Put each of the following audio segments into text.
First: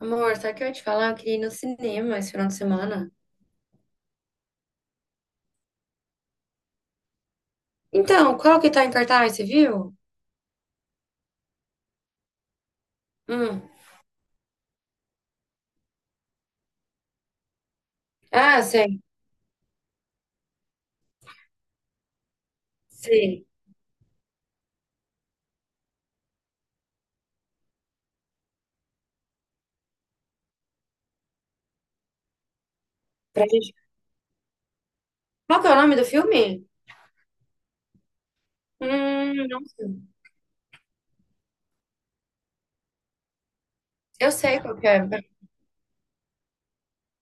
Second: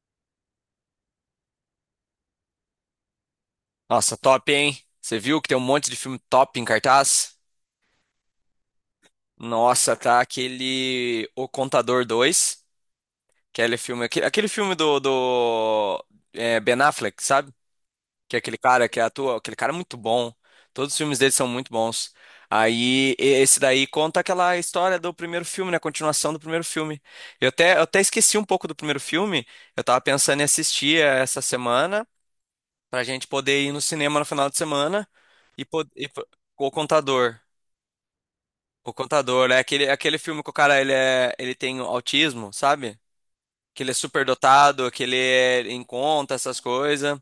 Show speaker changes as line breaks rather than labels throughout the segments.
Amor, sabe o que eu ia te falar? Eu queria ir no cinema esse final de semana.
Nossa, top, hein? Você viu que tem um monte de filme top em cartaz?
Então, qual que tá em cartaz, você viu?
Nossa, tá aquele O Contador 2, que
Hum.
é aquele filme, aquele filme do Ben Affleck, sabe? Que é aquele
Ah,
cara que
sei,
atua, aquele cara é muito bom. Todos os filmes dele são muito bons. Aí
sei.
esse daí conta aquela história do primeiro filme, né? A continuação do primeiro filme. Eu até esqueci um pouco do primeiro filme. Eu tava pensando em assistir essa semana. Pra gente
Pra
poder ir
gente...
no cinema no final de semana
Qual
e,
que é o
po-
nome do
e po-
filme?
o contador. O contador, é
Não
aquele,
sei.
aquele filme que o cara ele tem autismo, sabe? Que ele é super
Eu sei qual que
dotado,
é.
que ele é em conta, essas coisas.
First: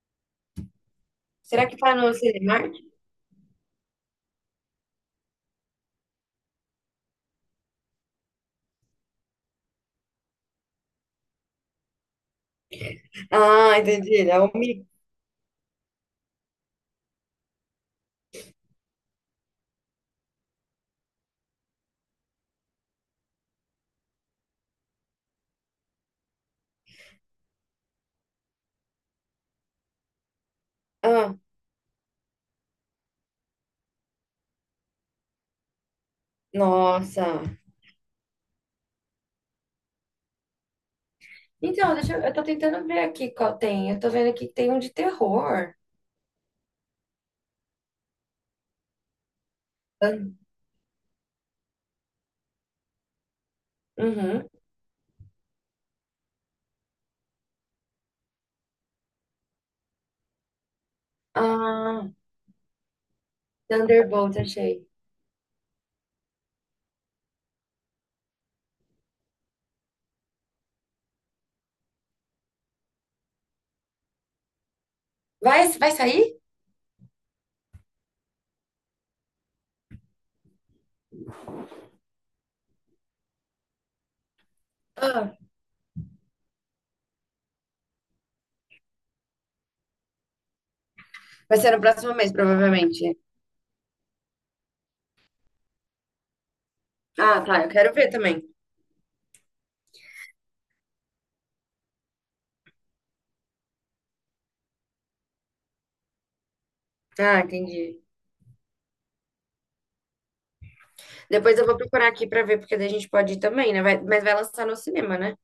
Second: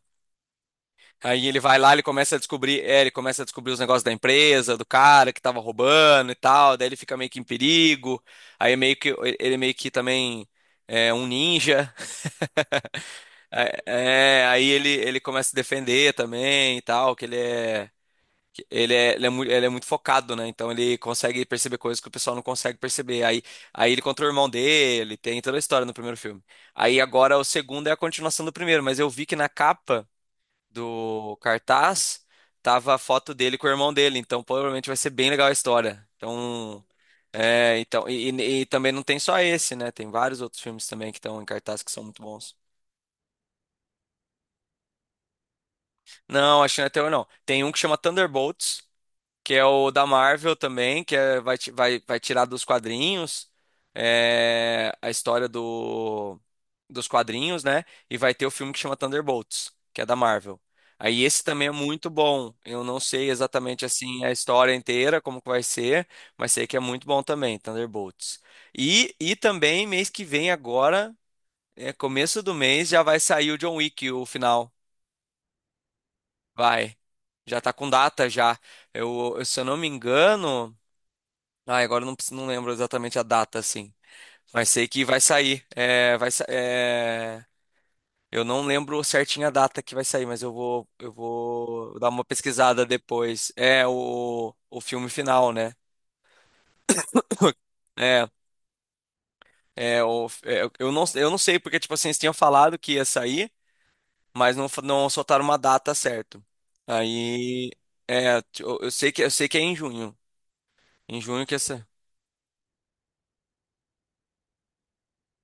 Aí ele
Será que
vai lá,
tá
ele
no
começa a
Cinemark?
descobrir os negócios da empresa, do cara que tava roubando e tal, daí ele fica meio que em perigo. Aí meio que ele meio que também é um ninja.
Ah,
É,
entendi. É
é,
o
aí
Mi.
ele começa a se defender também e tal, que ele é. Ele é muito focado, né? Então ele consegue perceber coisas que o pessoal não consegue perceber. Aí ele contra o irmão dele, tem toda a história no primeiro filme. Aí agora o segundo é a continuação do primeiro, mas eu vi que na capa
Ah,
do cartaz tava a foto dele com o irmão dele, então provavelmente vai ser bem legal a história. Então,
nossa.
é, então e, e- e também não tem só esse, né? Tem vários outros filmes também que estão em cartaz que
Então,
são
deixa
muito
eu tô
bons.
tentando ver aqui qual tem. Eu tô vendo aqui que tem um de terror.
Não, acho que não é terror, não. Tem um que chama Thunderbolts. Que é o da
Ah,
Marvel também, que é, vai tirar dos quadrinhos,
uhum.
a história dos quadrinhos, né? E vai ter o filme que chama Thunderbolts, que é da Marvel. Aí esse também é muito
Ah,
bom. Eu não sei exatamente assim a
Thunderbolt,
história
achei.
inteira, como que vai ser, mas sei que é muito bom também, Thunderbolts. E também mês que vem agora, começo do mês, já vai sair o John Wick, o final.
Vai sair?
Vai. Já tá com data já. Se eu não me engano. Ah, agora eu não, preciso- não lembro exatamente a data, assim. Mas sei que vai
Ah,
sair. Eu não lembro certinho a data que vai sair, mas eu vou, eu
vai ser no
vou dar
próximo
uma
mês,
pesquisada
provavelmente.
depois. É o filme final, né?
Ah, tá, eu quero ver
É,
também.
eu não sei, porque, tipo assim, eles tinham falado que ia sair, mas não soltaram uma data certa.
Ah,
Aí,
entendi.
eu sei que é em junho. Em junho que
Depois eu vou
essa.
procurar aqui pra ver, porque daí a gente pode ir também, né? Mas vai lançar no cinema, né?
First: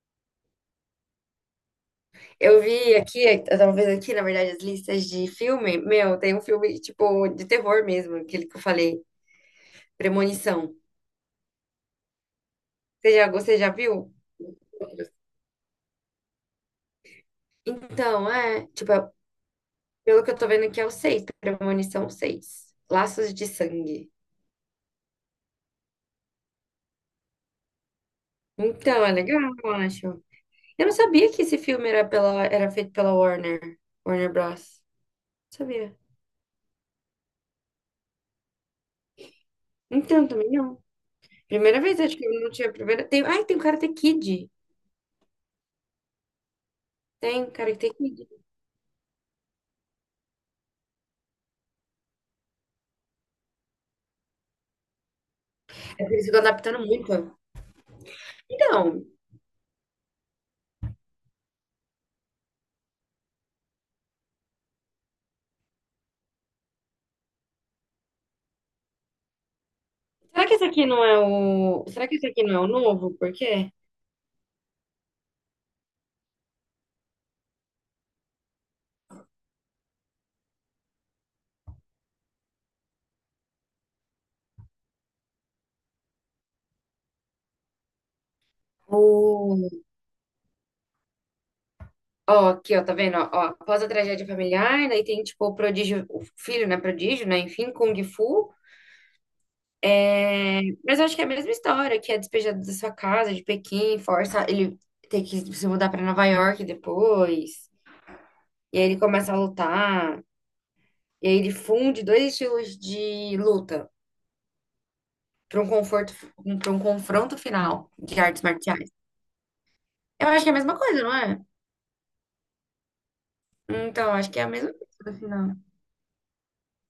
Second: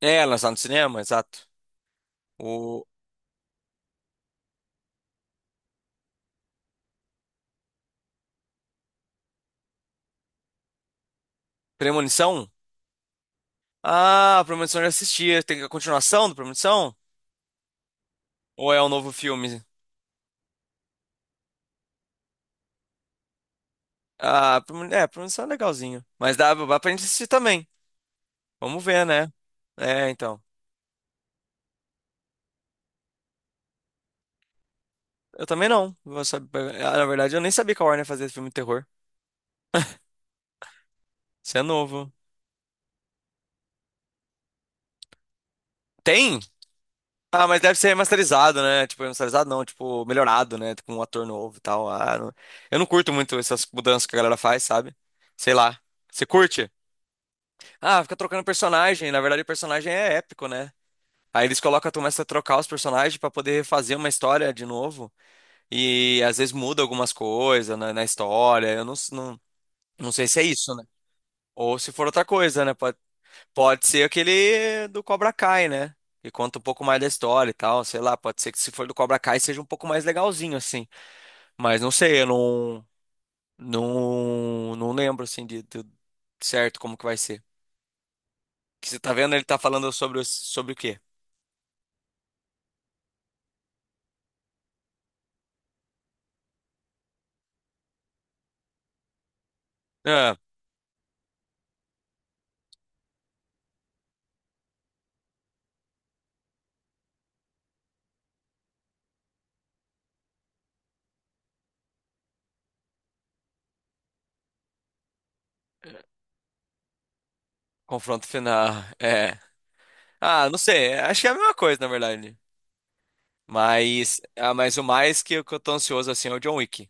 É, lançado no cinema, exato.
Eu
O
vi aqui, eu tava vendo aqui, na verdade, as listas de filme. Meu, tem um filme, tipo, de terror mesmo, aquele que eu falei, Premonição.
Premonição?
Você já viu?
Ah, Premonição eu já assisti. Tem a continuação do Premonição?
Então, é,
Ou é um
tipo, é-
novo filme?
Pelo que eu tô vendo aqui é o 6, Premonição seis. Laços de Sangue.
Ah, Premonição é legalzinho. Mas dá pra gente assistir também. Vamos
Então,
ver,
é
né?
legal, eu
É,
acho.
então.
Eu não sabia que esse filme era, pela, era feito pela Warner, Warner Bros.
Eu
Não
também não.
sabia.
Ah, na verdade, eu nem sabia que a Warner fazia filme de terror.
Então, também não.
Isso é
Primeira vez,
novo.
acho que eu não tinha primeira. Tem... Ai, tem o Karate Kid.
Tem? Ah,
Tem
mas deve ser
Karate Kid.
remasterizado, né? Tipo, remasterizado não, tipo, melhorado, né? Com um ator novo e tal. Ah, não- Eu não curto muito essas mudanças que a galera faz, sabe? Sei lá.
É por
Você
isso que eu tô
curte?
adaptando muito.
Ah, fica trocando
Então,
personagem. Na verdade, o personagem é épico, né? Aí eles colocam, começa a trocar os personagens pra poder fazer uma história de novo. E às vezes muda algumas coisas na história. Eu não, s- não, não sei se é isso, né? Ou se for
Será que
outra
esse aqui não é
coisa,
o
né? Pode,
novo? Por quê?
pode ser aquele do Cobra Kai, né? Que conta um pouco mais da história e tal, sei lá. Pode ser que se for do Cobra Kai seja um pouco mais legalzinho, assim. Mas não sei, eu não lembro, assim, certo como que vai ser. Que você tá vendo, ele
O...
tá falando sobre o quê?
Ó, aqui, ó, tá vendo? Ó, ó, após a tragédia familiar, daí tem, tipo, o prodígio, o filho, né, prodígio, né, enfim, Kung Fu.
Ah,
É, mas eu acho que é a mesma história, que é despejado da sua casa, de Pequim, força ele tem que se mudar pra Nova York depois, e aí ele começa a lutar. E aí ele funde dois estilos de luta para um conforto, para um confronto final de
confronto
artes
final.
marciais.
É.
Eu acho
Ah,
que é a
não
mesma
sei.
coisa, não
Acho que é a
é?
mesma coisa, na verdade.
Então,
Mas,
acho que é a
ah,
mesma
mas o
coisa no
mais que eu
final.
tô ansioso assim é o John Wick.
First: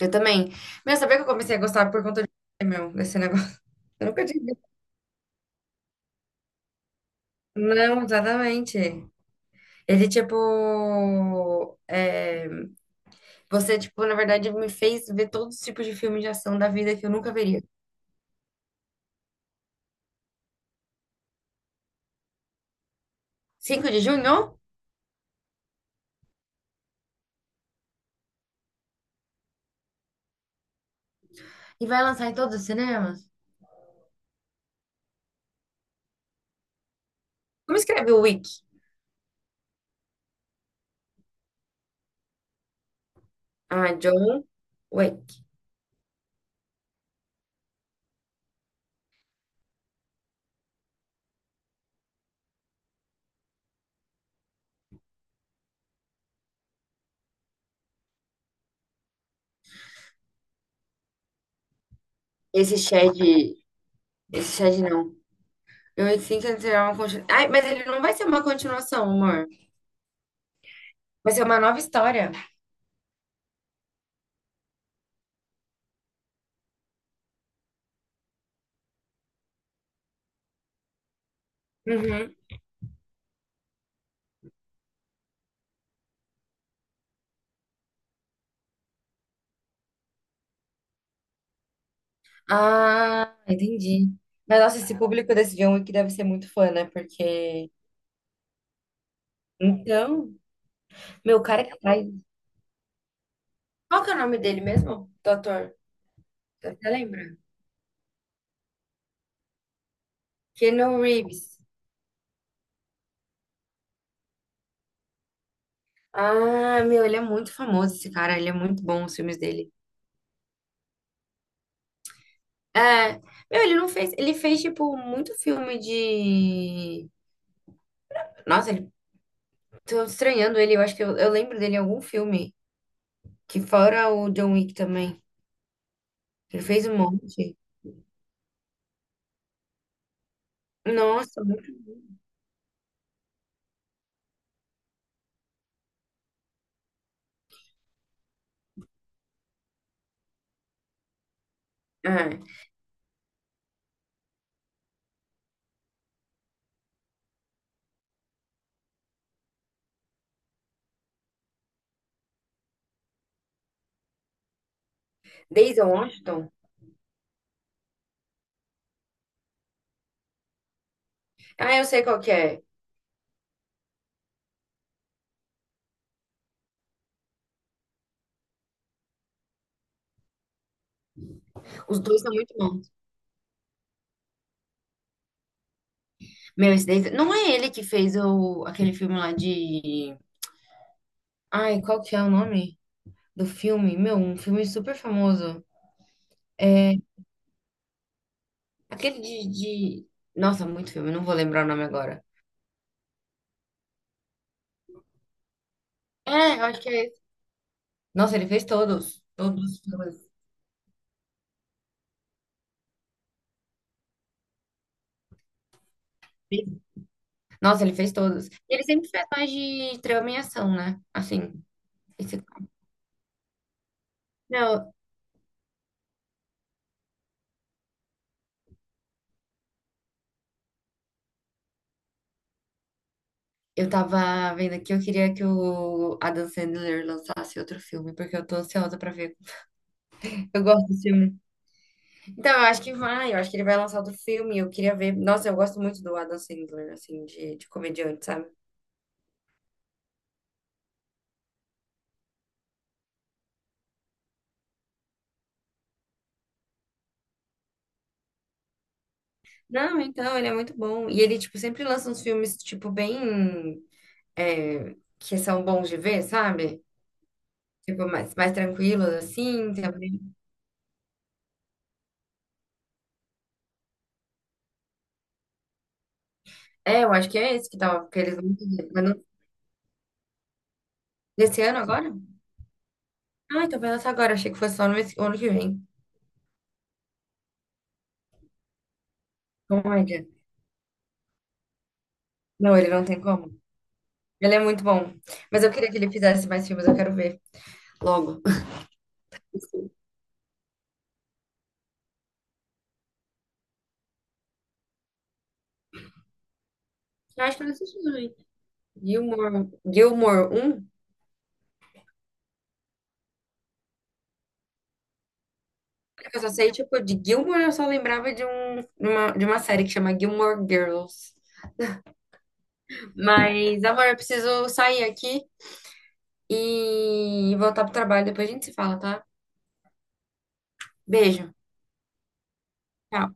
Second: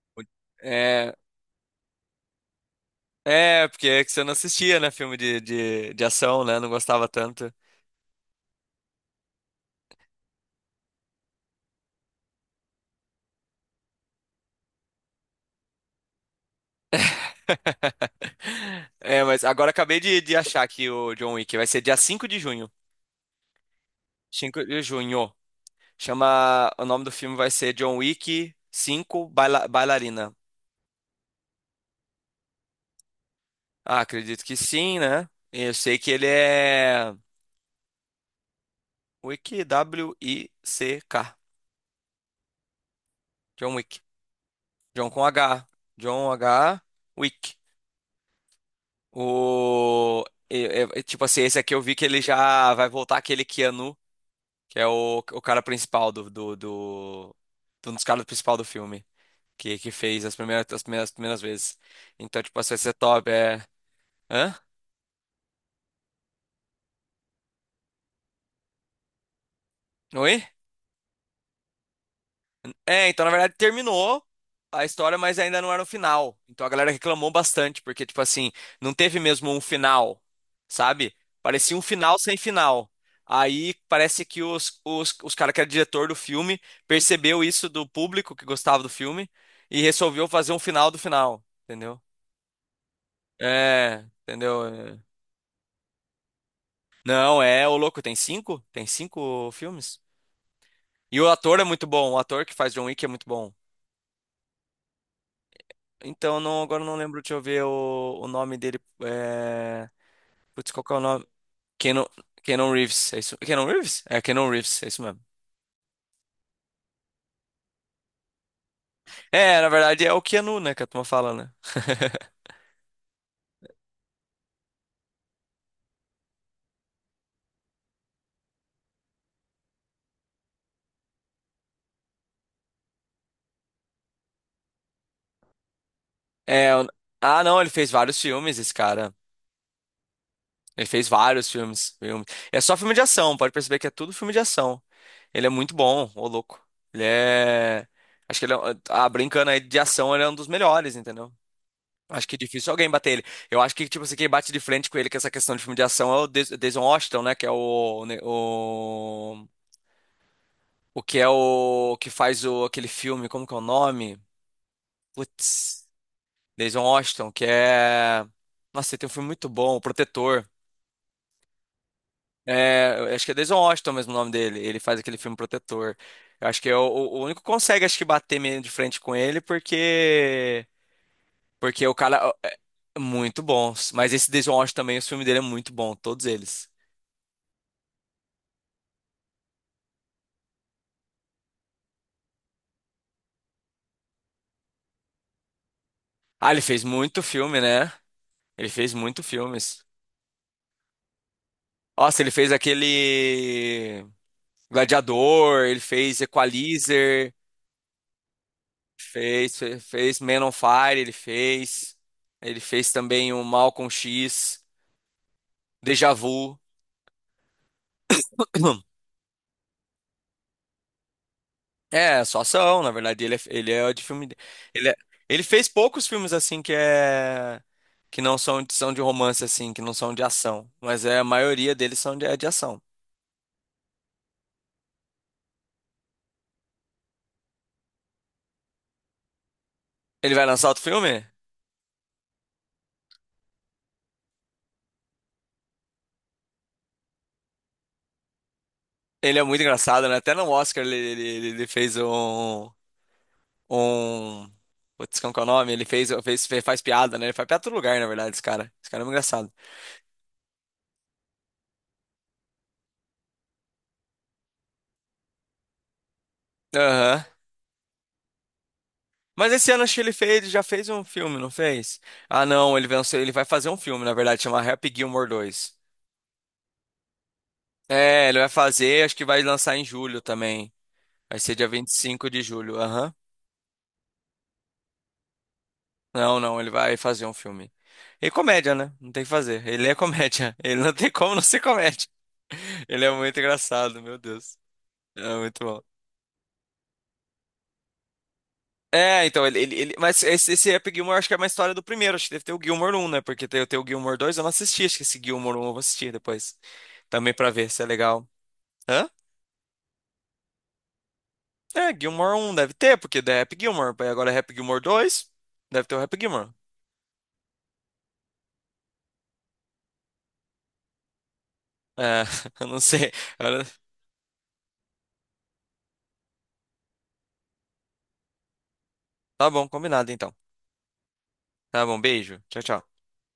Eu
O-
também. Meu,
É,
sabia que eu comecei a gostar por conta de meu, desse negócio?
é, porque é
Eu
que você
nunca
não
tinha visto.
assistia, né? Filme de ação, né? Não gostava tanto.
Não, exatamente. Ele, tipo. é, Você, tipo, na verdade, me fez ver todos os tipos de filmes de ação da vida que eu nunca veria.
É, mas agora acabei de achar aqui o John Wick. Vai ser dia cinco de junho.
5 de junho?
5 de junho. Chama. O nome do filme vai ser John Wick cinco Bailarina.
E vai lançar em todos os cinemas?
Ah, acredito que sim, né? Eu sei que ele é.
Como escreve o Wick?
Wick, W-I-C-K. John
Ah,
Wick.
John
John
Wick.
com H. John H. Wick. O... é- é- é tipo assim, esse aqui eu vi que ele já vai voltar aquele Keanu, que é o cara principal. Um dos caras principal do filme. Que fez as primeiras vezes. Então, tipo assim,
Esse
vai ser
Shed.
top. É... Hã?
Esse Shed não. Eu sinto que será uma continuação. Ai, mas ele não vai ser uma continuação, amor.
Oi?
Vai ser uma nova história.
É, então, na verdade, terminou a história, mas ainda não era o final. Então a galera reclamou bastante, porque, tipo assim, não teve mesmo um final, sabe? Parecia um final
Uhum.
sem final. Aí parece que os caras que era diretor do filme percebeu isso do público que gostava do filme e resolveu fazer um final do final, entendeu?
Ah,
É,
entendi. Mas
entendeu?
nossa, esse
É.
público desse John Wick deve ser muito fã, né?
Não, é,
Porque.
ô louco, tem cinco? Tem cinco filmes?
Então,
E o
meu o
ator
cara
é
que
muito
faz.
bom, o ator que faz John Wick é muito bom.
Qual que é o nome dele mesmo? Do ator?
Então, não,
Você
agora eu
até
não lembro,
lembra?
deixa eu ver o nome dele. É... Putz, qual que é o
Keanu
nome?
Reeves.
Keanu, Keanu Reeves, é isso? Keanu Reeves? É, Keanu Reeves, é isso mesmo.
Ah, meu, ele é muito famoso, esse cara. Ele é muito bom, os filmes
É, na
dele.
verdade é o Keanu, né, que a turma fala, né?
É. Meu, ele não fez. Ele fez, tipo, muito filme de. Nossa, ele Tô estranhando ele, eu acho que eu lembro dele em algum filme. Que fora o John Wick também. Ele
É, o-
fez um
ah,
monte.
não, ele fez vários filmes, esse cara. Ele fez
Nossa,
vários
muito.
filmes. É só filme de ação, pode perceber que é tudo filme de ação. Ele é muito bom, ô louco. Ele é. Acho que ele é. Ah, brincando aí de ação, ele é um dos melhores, entendeu? Acho
Ah,
que é difícil alguém bater ele. Eu acho que, tipo assim, quem bate de frente com ele com essa questão de filme de ação é o Denzel Washington, né? Que é o, né, o. O que é o. Que faz o, aquele filme, como que é o nome?
Denzel
Putz.
Washington?
Denzel Washington, que é. Nossa, ele tem um filme muito bom, O Protetor.
Ah, eu sei qual que é.
É, eu acho que é Denzel Washington mesmo o nome dele. Ele faz aquele filme Protetor. Eu acho que é o único que consegue, acho que, bater meio de frente com ele, porque. Porque o
Os dois são
cara.
muito
é
bons.
é muito bons. Mas esse Denzel Washington também, o filme dele é muito bom, todos eles.
Meu, esse Denzel... Não é ele que fez o... aquele filme lá de... Ai, qual que é o nome do filme? Meu, um filme super famoso.
Ah, ele fez
É
muito filme, né? Ele fez
aquele
muito
de...
filmes.
de- nossa, muito filme, não vou lembrar o nome
Nossa,
agora.
ele fez aquele Gladiador, ele fez
É, eu acho que é esse.
Equalizer,
Nossa, ele fez todos.
fez,
Todos
fe-
os
fez
filmes.
Man on Fire, ele fez. Ele fez também o Malcolm X, Deja Vu.
Nossa, ele fez todos. Ele sempre faz mais de trama e ação, né? Assim.
É, só
esse-
ação, na verdade, ele é de filme. Ele,
Não,
é- ele fez poucos filmes assim que não são, são de romance assim, que não são de ação, mas é a maioria deles são de ação.
eu tava vendo aqui, eu queria que o Adam Sandler lançasse outro filme, porque eu tô ansiosa pra ver.
Ele vai
Eu
lançar outro
gosto do
filme?
filme. Então, eu acho que ele vai lançar outro filme, eu queria ver. Nossa, eu gosto muito do Adam Sandler, assim, de comediante, sabe?
Ele é muito engraçado, né? Até no Oscar ele fez um, um. Putz, como que é o nome? Ele faz piada, né? Ele faz piada em todo lugar, na verdade, esse cara. Esse cara é muito engraçado.
Não, então, ele é muito bom. E ele, tipo, sempre lança uns filmes, tipo, bem... é, que são bons de ver, sabe?
Aham.
Tipo, mais tranquilos,
Mas esse
assim,
ano acho que ele
também.
fez, ele já fez um filme, não fez? Ah, não, ele vai fazer um filme, na verdade, chama Happy Gilmore dois.
É, eu acho que é esse que tava, que
É,
eles
ele vai
vão fazer.
fazer, acho que vai lançar em julho também. Vai ser
Desse
dia
ano
vinte e
agora?
cinco de julho, aham.
Ah, então vai lançar agora. Achei que fosse só no mês- ano que vem.
Não, não, ele vai fazer um filme. E comédia, né? Não tem o que fazer.
Oh
Ele é
my God.
comédia. Ele não tem como não ser comédia.
Não, ele
Ele
não
é
tem
muito
como.
engraçado, meu
Ele
Deus.
é muito bom.
É muito
Mas eu
bom.
queria que ele fizesse mais filmes, eu quero ver logo.
Mas esse Happy Gilmore acho que é uma história do primeiro. Acho que deve ter o Gilmore um, né? Porque tem o Gilmore 2. Eu não assisti. Acho que esse Gilmore um eu vou assistir depois. Também
Eu
pra
acho que eu
ver
não
se é
assisti
legal.
também.
Hã?
Gilmore, Gilmore 1?
É, Gilmore um deve ter, porque é Happy Gilmore. Aí agora é Happy Gilmore dois. Deve ter o Happy
Eu só
Gilmore.
sei, tipo, de Gilmore eu só lembrava de, um, de uma série que chama Gilmore Girls.
É, eu não sei. Agora-
Mas, amor, eu preciso sair aqui e voltar pro trabalho. Depois a gente se fala, tá?
Tá bom, combinado então.
Beijo.
Tá bom, beijo. Tchau, tchau.
Tchau.